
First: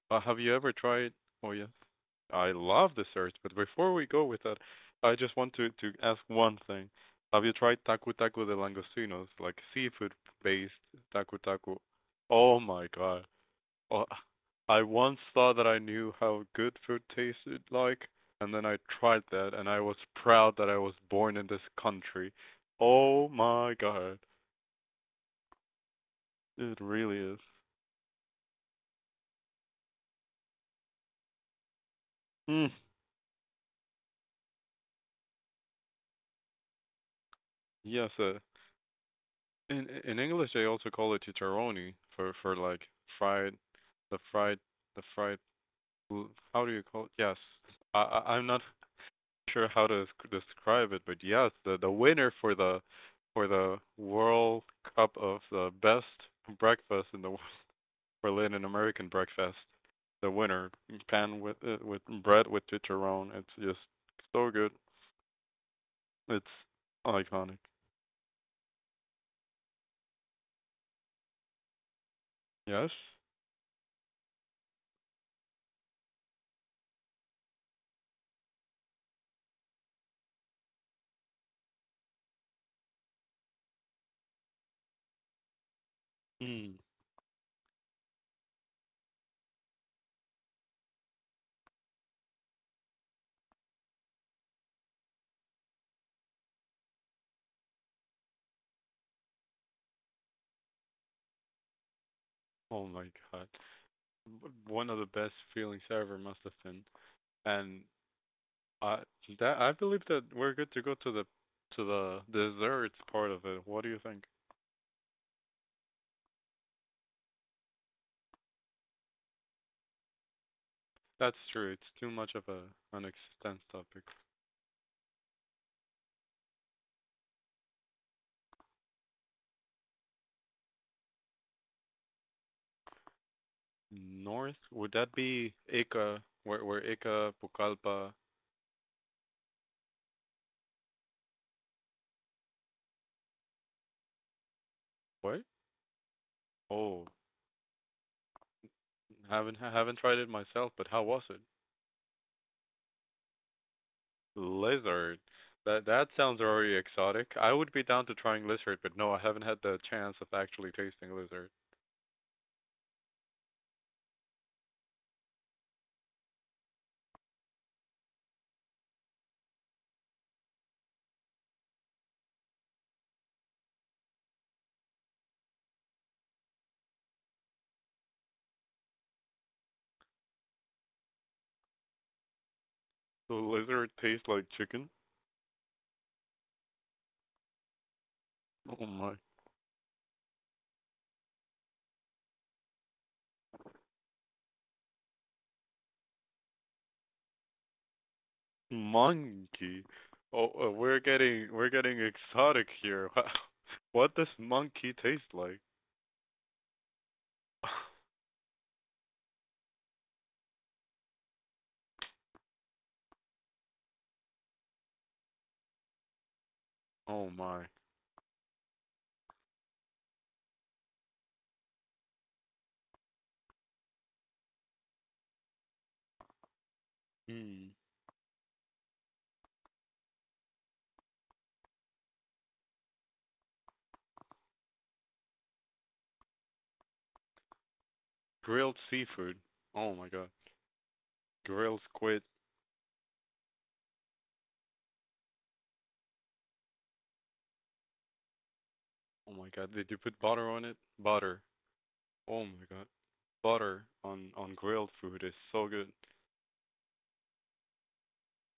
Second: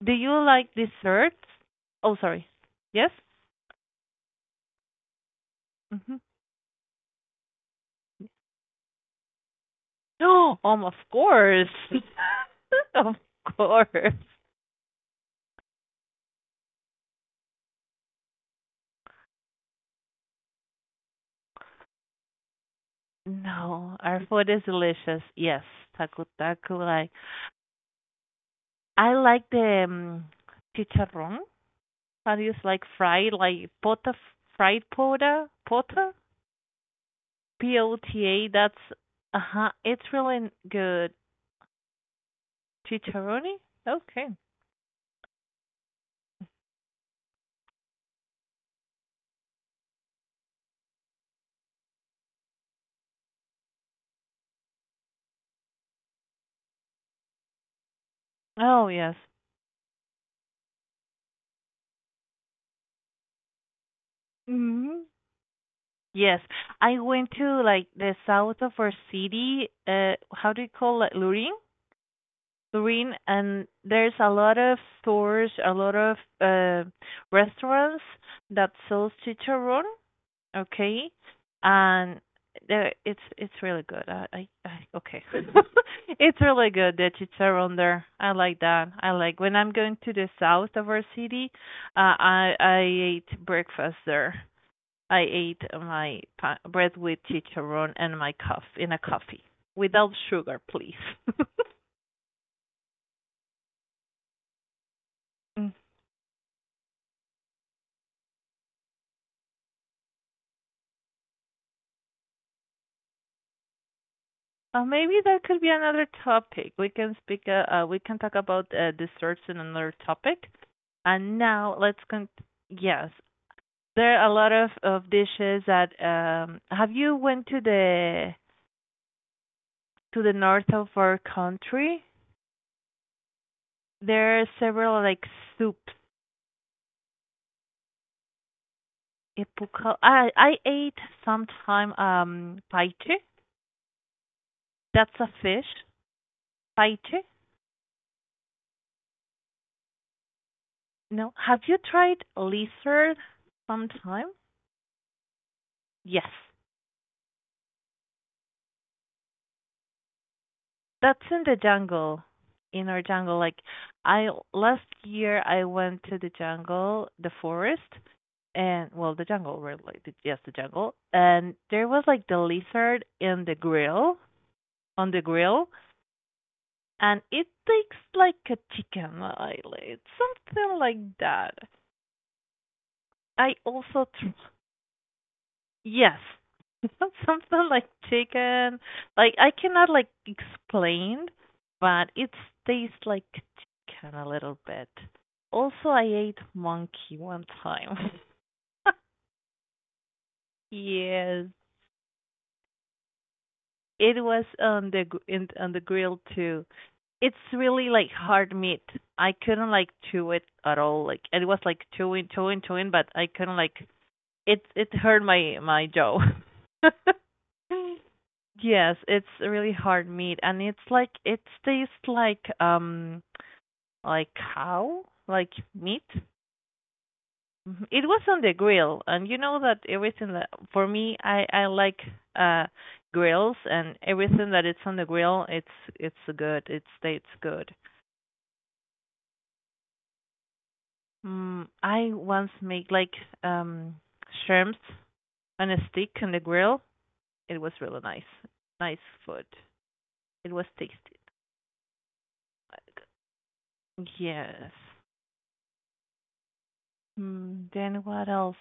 [SPEAKER 2] Do you
[SPEAKER 1] Have you
[SPEAKER 2] like
[SPEAKER 1] ever tried?
[SPEAKER 2] desserts?
[SPEAKER 1] Oh yes,
[SPEAKER 2] Oh, sorry.
[SPEAKER 1] I love
[SPEAKER 2] Yes?
[SPEAKER 1] desserts. But before we go with that, I just want to
[SPEAKER 2] Mm-hmm.
[SPEAKER 1] ask one thing. Have you tried taco taco de langostinos, like seafood
[SPEAKER 2] No,
[SPEAKER 1] based
[SPEAKER 2] of
[SPEAKER 1] taco
[SPEAKER 2] course.
[SPEAKER 1] taco? Oh
[SPEAKER 2] *laughs*
[SPEAKER 1] my
[SPEAKER 2] Of
[SPEAKER 1] God! Oh,
[SPEAKER 2] course.
[SPEAKER 1] I once thought that I knew how good food tasted like, and then I tried that, and I was proud that I was born in this country. Oh my
[SPEAKER 2] No, our
[SPEAKER 1] God!
[SPEAKER 2] food is delicious. Yes, taco taco.
[SPEAKER 1] It
[SPEAKER 2] Like,
[SPEAKER 1] really is.
[SPEAKER 2] I like the chicharrón. How do you
[SPEAKER 1] Mm.
[SPEAKER 2] like fried like pota fried pota p o
[SPEAKER 1] Yes,
[SPEAKER 2] t a. That's uh huh.
[SPEAKER 1] In
[SPEAKER 2] It's
[SPEAKER 1] in
[SPEAKER 2] really
[SPEAKER 1] English, they also
[SPEAKER 2] good
[SPEAKER 1] call it chicharroni for like
[SPEAKER 2] chicharroni.
[SPEAKER 1] fried, the
[SPEAKER 2] Okay.
[SPEAKER 1] fried, the fried. How do you call it? Yes, I'm not sure how to desc- describe it, but yes, the winner for the World Cup of the best breakfast in the world, for Latin
[SPEAKER 2] Oh
[SPEAKER 1] American
[SPEAKER 2] yes.
[SPEAKER 1] breakfast, the winner pan with bread with chicharron. It's just so good.
[SPEAKER 2] Hmm. Yes,
[SPEAKER 1] It's
[SPEAKER 2] I went
[SPEAKER 1] iconic.
[SPEAKER 2] to like the south of our city. How do you call it? Lurin,
[SPEAKER 1] Yes.
[SPEAKER 2] Lurin, and there's a lot of stores, a lot of restaurants that sells chicharrón. Okay, and there it's really good. I, okay, *laughs* it's really
[SPEAKER 1] Mm.
[SPEAKER 2] good the chicharrón there. I like that. I like when I'm going to the south of our city. I ate breakfast there. I ate my bread with chicharron and my cuff in a coffee without sugar, please. *laughs*
[SPEAKER 1] Oh my god. One of the best
[SPEAKER 2] Mm.
[SPEAKER 1] feelings ever must have been. And I that I believe that we're good to go to the desserts part of it. What do you think?
[SPEAKER 2] Maybe that could be another topic. We can speak. We can talk about desserts in another topic. And
[SPEAKER 1] That's
[SPEAKER 2] now
[SPEAKER 1] true. It's
[SPEAKER 2] let's
[SPEAKER 1] too
[SPEAKER 2] con.
[SPEAKER 1] much of a an
[SPEAKER 2] Yes,
[SPEAKER 1] extense topic.
[SPEAKER 2] there are a lot of dishes that. Have you went to the north of our country? There are
[SPEAKER 1] North
[SPEAKER 2] several
[SPEAKER 1] would that
[SPEAKER 2] like
[SPEAKER 1] be
[SPEAKER 2] soups.
[SPEAKER 1] Ica? Where Ica Pucallpa?
[SPEAKER 2] I ate sometime paiche. That's a
[SPEAKER 1] What?
[SPEAKER 2] fish.
[SPEAKER 1] Oh,
[SPEAKER 2] Ceviche?
[SPEAKER 1] haven't tried it myself, but how was
[SPEAKER 2] No.
[SPEAKER 1] it?
[SPEAKER 2] Have you tried lizard sometime?
[SPEAKER 1] Lizard. That that
[SPEAKER 2] Yes.
[SPEAKER 1] sounds very exotic. I would be down to trying lizard, but no, I haven't had the chance of actually tasting
[SPEAKER 2] That's in
[SPEAKER 1] lizard.
[SPEAKER 2] the jungle. In our jungle, like, I last year I went to the jungle, the forest, and well, the jungle, where like the, yes, the jungle, and there was like the lizard in the grill on the grill, and it tastes like a chicken. Something like that.
[SPEAKER 1] The
[SPEAKER 2] I
[SPEAKER 1] lizard
[SPEAKER 2] also
[SPEAKER 1] tastes like chicken.
[SPEAKER 2] yes. *laughs* Something like chicken.
[SPEAKER 1] Oh my
[SPEAKER 2] Like, I cannot like explain, but it tastes like chicken a little bit. Also, I ate monkey one time. *laughs*
[SPEAKER 1] monkey! Oh,
[SPEAKER 2] Yes,
[SPEAKER 1] we're getting exotic here. *laughs* What
[SPEAKER 2] it
[SPEAKER 1] does
[SPEAKER 2] was on
[SPEAKER 1] monkey
[SPEAKER 2] the
[SPEAKER 1] taste like?
[SPEAKER 2] on the grill too. It's really
[SPEAKER 1] *sighs*
[SPEAKER 2] like hard meat. I couldn't like chew it at all. Like, it was like chewing, chewing, chewing, but I couldn't like it hurt my my jaw. *laughs*
[SPEAKER 1] *laughs* Oh my.
[SPEAKER 2] Yes, it's a really hard meat, and it's like it tastes like cow like meat.
[SPEAKER 1] Mm.
[SPEAKER 2] Mhm. It was on the grill, and you know that everything that for me I like uh grills and everything that it's on the grill it's good it tastes good.
[SPEAKER 1] Grilled seafood. Oh my god.
[SPEAKER 2] Mm,
[SPEAKER 1] Grilled
[SPEAKER 2] I
[SPEAKER 1] squid.
[SPEAKER 2] once made like um shrimps on a stick on the grill. It was really nice, nice
[SPEAKER 1] Oh
[SPEAKER 2] food.
[SPEAKER 1] my god. Did you put butter
[SPEAKER 2] It was
[SPEAKER 1] on it?
[SPEAKER 2] tasty.
[SPEAKER 1] Butter. Oh my god. Butter on
[SPEAKER 2] Yes.
[SPEAKER 1] grilled food is so good.
[SPEAKER 2] Mm, then what else?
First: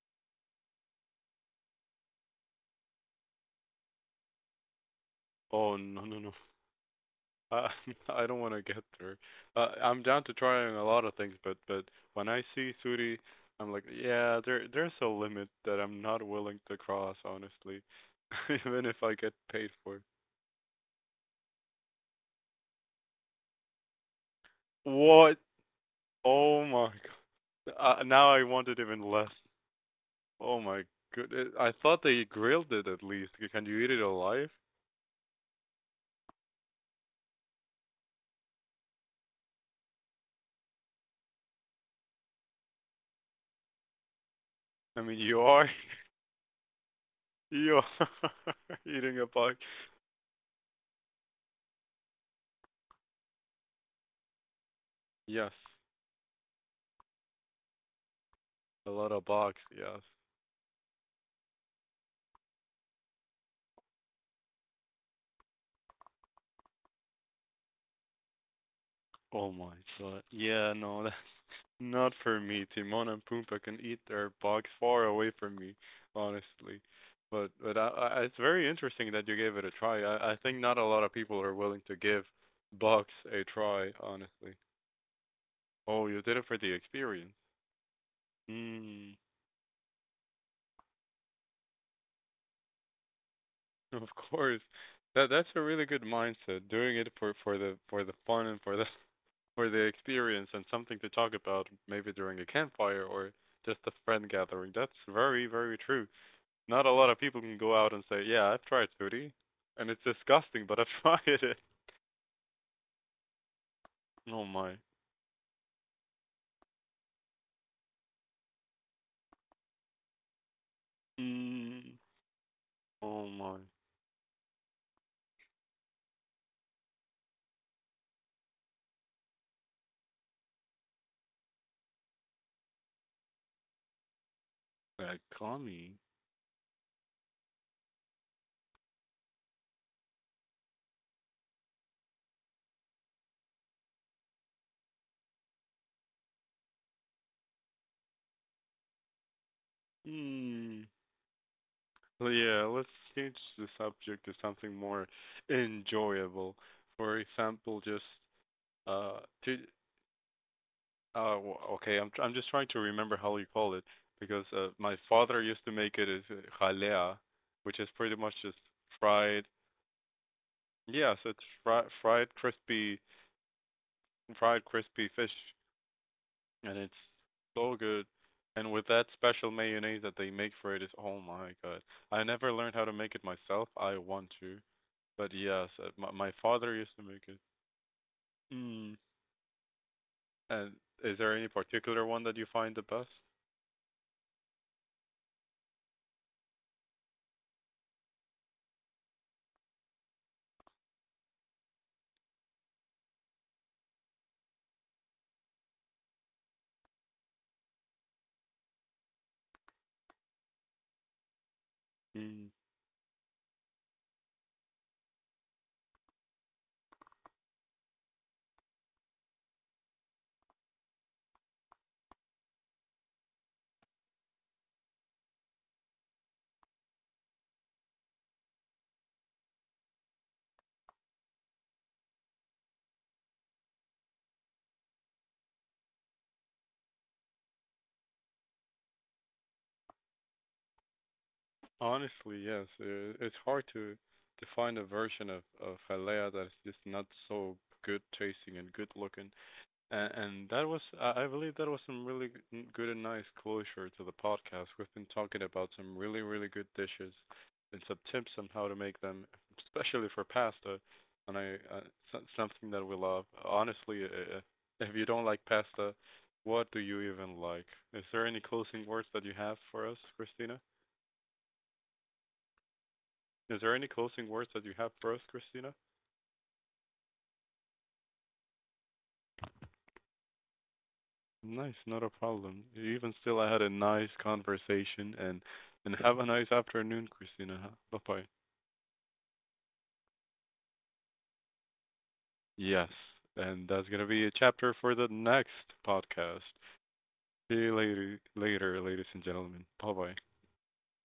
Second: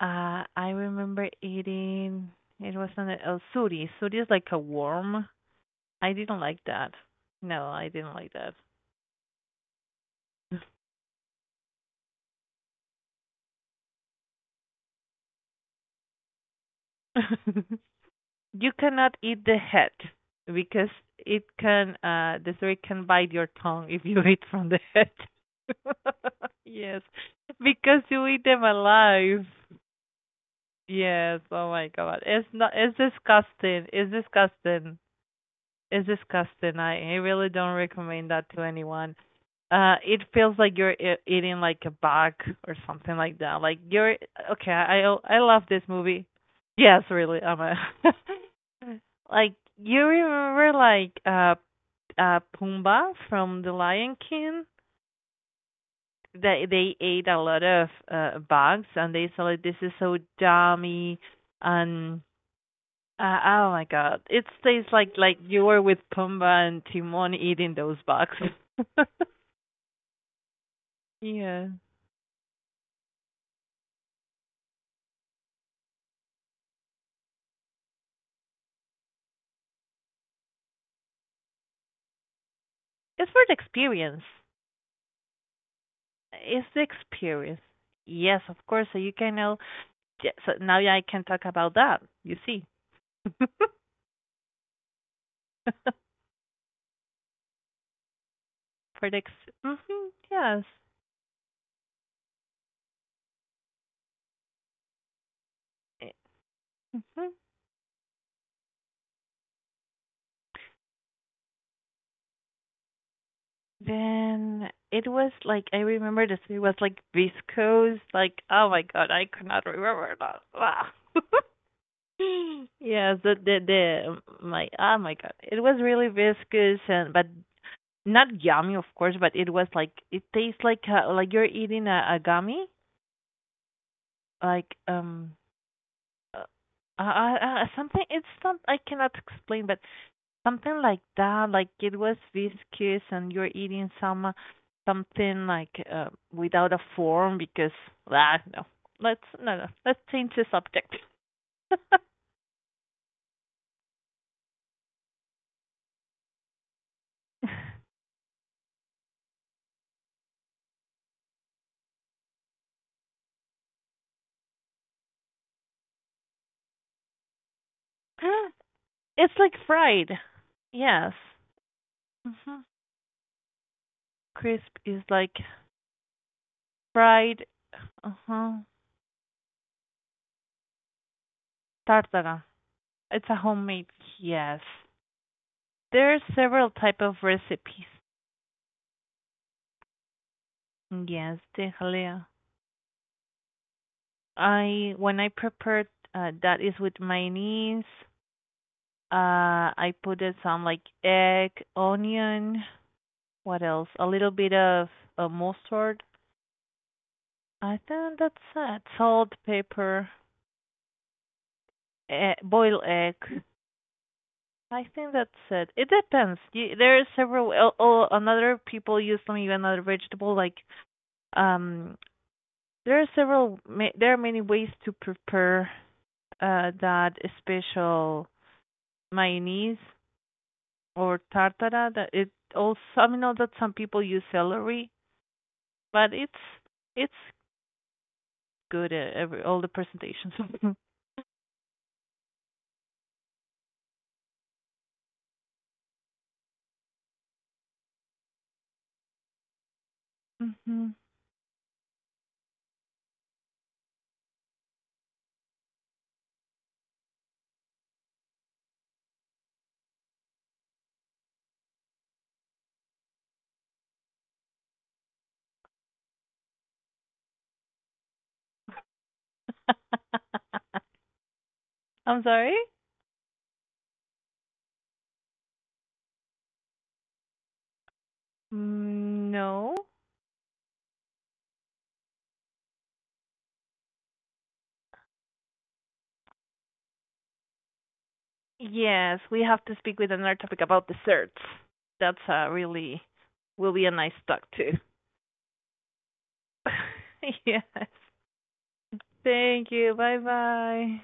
[SPEAKER 2] I remember eating. It was on a oh, suri. Suri is like a worm.
[SPEAKER 1] Oh no
[SPEAKER 2] I
[SPEAKER 1] no no.
[SPEAKER 2] didn't like that. No,
[SPEAKER 1] Uh,
[SPEAKER 2] I
[SPEAKER 1] *laughs*
[SPEAKER 2] didn't
[SPEAKER 1] I
[SPEAKER 2] like
[SPEAKER 1] don't want to get through. I'm down to trying a lot of things, but when I see Suri, I'm like, yeah, there there's a limit that I'm not willing to cross,
[SPEAKER 2] that. *laughs*
[SPEAKER 1] honestly, *laughs*
[SPEAKER 2] You
[SPEAKER 1] even if I
[SPEAKER 2] cannot
[SPEAKER 1] get
[SPEAKER 2] eat the
[SPEAKER 1] paid
[SPEAKER 2] head
[SPEAKER 1] for it.
[SPEAKER 2] because it can the suri can bite your tongue if you eat from the head.
[SPEAKER 1] What? Oh
[SPEAKER 2] *laughs*
[SPEAKER 1] my
[SPEAKER 2] Yes,
[SPEAKER 1] god!
[SPEAKER 2] because you
[SPEAKER 1] Now I
[SPEAKER 2] eat them
[SPEAKER 1] want it even less.
[SPEAKER 2] alive.
[SPEAKER 1] Oh my
[SPEAKER 2] Yes,
[SPEAKER 1] good! I
[SPEAKER 2] oh my
[SPEAKER 1] thought
[SPEAKER 2] God.
[SPEAKER 1] they
[SPEAKER 2] It's
[SPEAKER 1] grilled
[SPEAKER 2] not
[SPEAKER 1] it
[SPEAKER 2] it's
[SPEAKER 1] at least. Can you
[SPEAKER 2] disgusting.
[SPEAKER 1] eat it
[SPEAKER 2] It's
[SPEAKER 1] alive?
[SPEAKER 2] disgusting. It's disgusting. I, really don't recommend that to anyone. It feels like you're e eating like a bug or something like that. Like, you're okay,
[SPEAKER 1] I mean, you
[SPEAKER 2] I love
[SPEAKER 1] are
[SPEAKER 2] this movie. Yes, really.
[SPEAKER 1] *laughs*
[SPEAKER 2] I'm a
[SPEAKER 1] you
[SPEAKER 2] *laughs*
[SPEAKER 1] are *laughs* eating a bug.
[SPEAKER 2] like, you remember like Pumbaa from The Lion King?
[SPEAKER 1] Yes,
[SPEAKER 2] They ate a lot of bugs
[SPEAKER 1] a lot
[SPEAKER 2] and
[SPEAKER 1] of
[SPEAKER 2] they said
[SPEAKER 1] bugs.
[SPEAKER 2] like this is
[SPEAKER 1] Yes.
[SPEAKER 2] so dummy and oh my god. It tastes like you were with Pumbaa and Timon eating those boxes. *laughs*
[SPEAKER 1] Oh my god. Yeah, no, that
[SPEAKER 2] Yeah.
[SPEAKER 1] not for me. Timon and Pumbaa can eat their bugs far away from me, honestly. But I, it's very interesting that you gave it a try. I think not a lot of people are willing to give bugs
[SPEAKER 2] It's
[SPEAKER 1] a
[SPEAKER 2] for the
[SPEAKER 1] try,
[SPEAKER 2] experience.
[SPEAKER 1] honestly. Oh, you did it for
[SPEAKER 2] It's
[SPEAKER 1] the
[SPEAKER 2] the
[SPEAKER 1] experience.
[SPEAKER 2] experience. Yes, of course. So you
[SPEAKER 1] Mm,
[SPEAKER 2] can know. Yeah, so now I can talk about that. You see. *laughs*
[SPEAKER 1] *laughs* of course. That that's a really good mindset. Doing it for for the fun and for the
[SPEAKER 2] For the
[SPEAKER 1] *laughs* for
[SPEAKER 2] hmm
[SPEAKER 1] the experience, and
[SPEAKER 2] yes.
[SPEAKER 1] something to talk about maybe during a campfire or just a friend gathering. That's very very true. Not a lot of
[SPEAKER 2] Hmm.
[SPEAKER 1] people can go out and say, "Yeah, I've tried foodie, and it's disgusting, but I've *laughs* tried it." Oh
[SPEAKER 2] Then
[SPEAKER 1] my.
[SPEAKER 2] it was like I remember this. It was like viscose. Like, oh my god, I cannot remember that. Wow. *laughs*
[SPEAKER 1] Mm.
[SPEAKER 2] Yes,
[SPEAKER 1] Oh
[SPEAKER 2] the
[SPEAKER 1] my.
[SPEAKER 2] the the my oh my god, it was really viscous and but not yummy of course, but it was like it tastes like you're eating a gummy, like
[SPEAKER 1] That commie.
[SPEAKER 2] uh, something. It's not I cannot explain, but something like that. Like, it was viscous and you're eating some something like without a form because ah no, let's no no let's change the
[SPEAKER 1] Mm.
[SPEAKER 2] subject.
[SPEAKER 1] Well, yeah, let's change the subject to something more enjoyable. For example, just uh, to okay, I'm just trying to remember how you call it because my father used to make it as jalea, which is pretty much
[SPEAKER 2] *laughs*
[SPEAKER 1] just
[SPEAKER 2] It's
[SPEAKER 1] fried.
[SPEAKER 2] like fried. Yes.
[SPEAKER 1] Yeah, so it's fried
[SPEAKER 2] Hmm.
[SPEAKER 1] crispy
[SPEAKER 2] Crisp is
[SPEAKER 1] fish,
[SPEAKER 2] like
[SPEAKER 1] and it's
[SPEAKER 2] fried.
[SPEAKER 1] so good.
[SPEAKER 2] Uh-huh.
[SPEAKER 1] And with that special mayonnaise that they make for it is oh my god. I
[SPEAKER 2] Tartara.
[SPEAKER 1] never learned how to make it
[SPEAKER 2] It's a
[SPEAKER 1] myself.
[SPEAKER 2] homemade.
[SPEAKER 1] I want to,
[SPEAKER 2] Yes.
[SPEAKER 1] but yes, my
[SPEAKER 2] There are several
[SPEAKER 1] father used to
[SPEAKER 2] type
[SPEAKER 1] make
[SPEAKER 2] of
[SPEAKER 1] it.
[SPEAKER 2] recipes.
[SPEAKER 1] Mm. And is there
[SPEAKER 2] Yes,
[SPEAKER 1] any
[SPEAKER 2] de
[SPEAKER 1] particular
[SPEAKER 2] jalea.
[SPEAKER 1] one that you find the best?
[SPEAKER 2] I when I prepared that is with mayonnaise. I put it some like egg, onion. What else? A little bit of mustard. I think that's it. Salt, pepper,
[SPEAKER 1] Mm.
[SPEAKER 2] boiled egg. I think that's it. It depends. You, there are several. Oh, another people use some even another vegetable. Like um, there are several. There are many ways to prepare that special mayonnaise or tartara. That it also. I mean, know that some people use celery, but it's good at every all the presentations.
[SPEAKER 1] Honestly, yes. It's hard to find a version of halea that's just not so good tasting and good looking. And that
[SPEAKER 2] *laughs*
[SPEAKER 1] was,
[SPEAKER 2] Hmm.
[SPEAKER 1] I believe, that was some really good and nice closure to the podcast. We've been talking about some really, really good dishes and some tips on how to make them, especially for pasta. And I, something that we love. Honestly, if you don't like pasta, what do you even like? Is there any closing words that you have for us, Christina?
[SPEAKER 2] *laughs* I'm sorry.
[SPEAKER 1] Is there any closing words that you have for us, Christina?
[SPEAKER 2] Mm, no.
[SPEAKER 1] Nice, not a problem. Even still, I had a nice conversation, and have a nice afternoon, Christina. Bye bye.
[SPEAKER 2] Yes, we have to speak with another topic about desserts. That's
[SPEAKER 1] Yes,
[SPEAKER 2] really
[SPEAKER 1] and
[SPEAKER 2] will be
[SPEAKER 1] that's
[SPEAKER 2] a
[SPEAKER 1] gonna
[SPEAKER 2] nice
[SPEAKER 1] be a
[SPEAKER 2] talk
[SPEAKER 1] chapter
[SPEAKER 2] too.
[SPEAKER 1] for the next podcast.
[SPEAKER 2] *laughs*
[SPEAKER 1] See
[SPEAKER 2] Yes.
[SPEAKER 1] you later, later, ladies and gentlemen.
[SPEAKER 2] Thank
[SPEAKER 1] Bye
[SPEAKER 2] you.
[SPEAKER 1] bye.
[SPEAKER 2] Bye bye.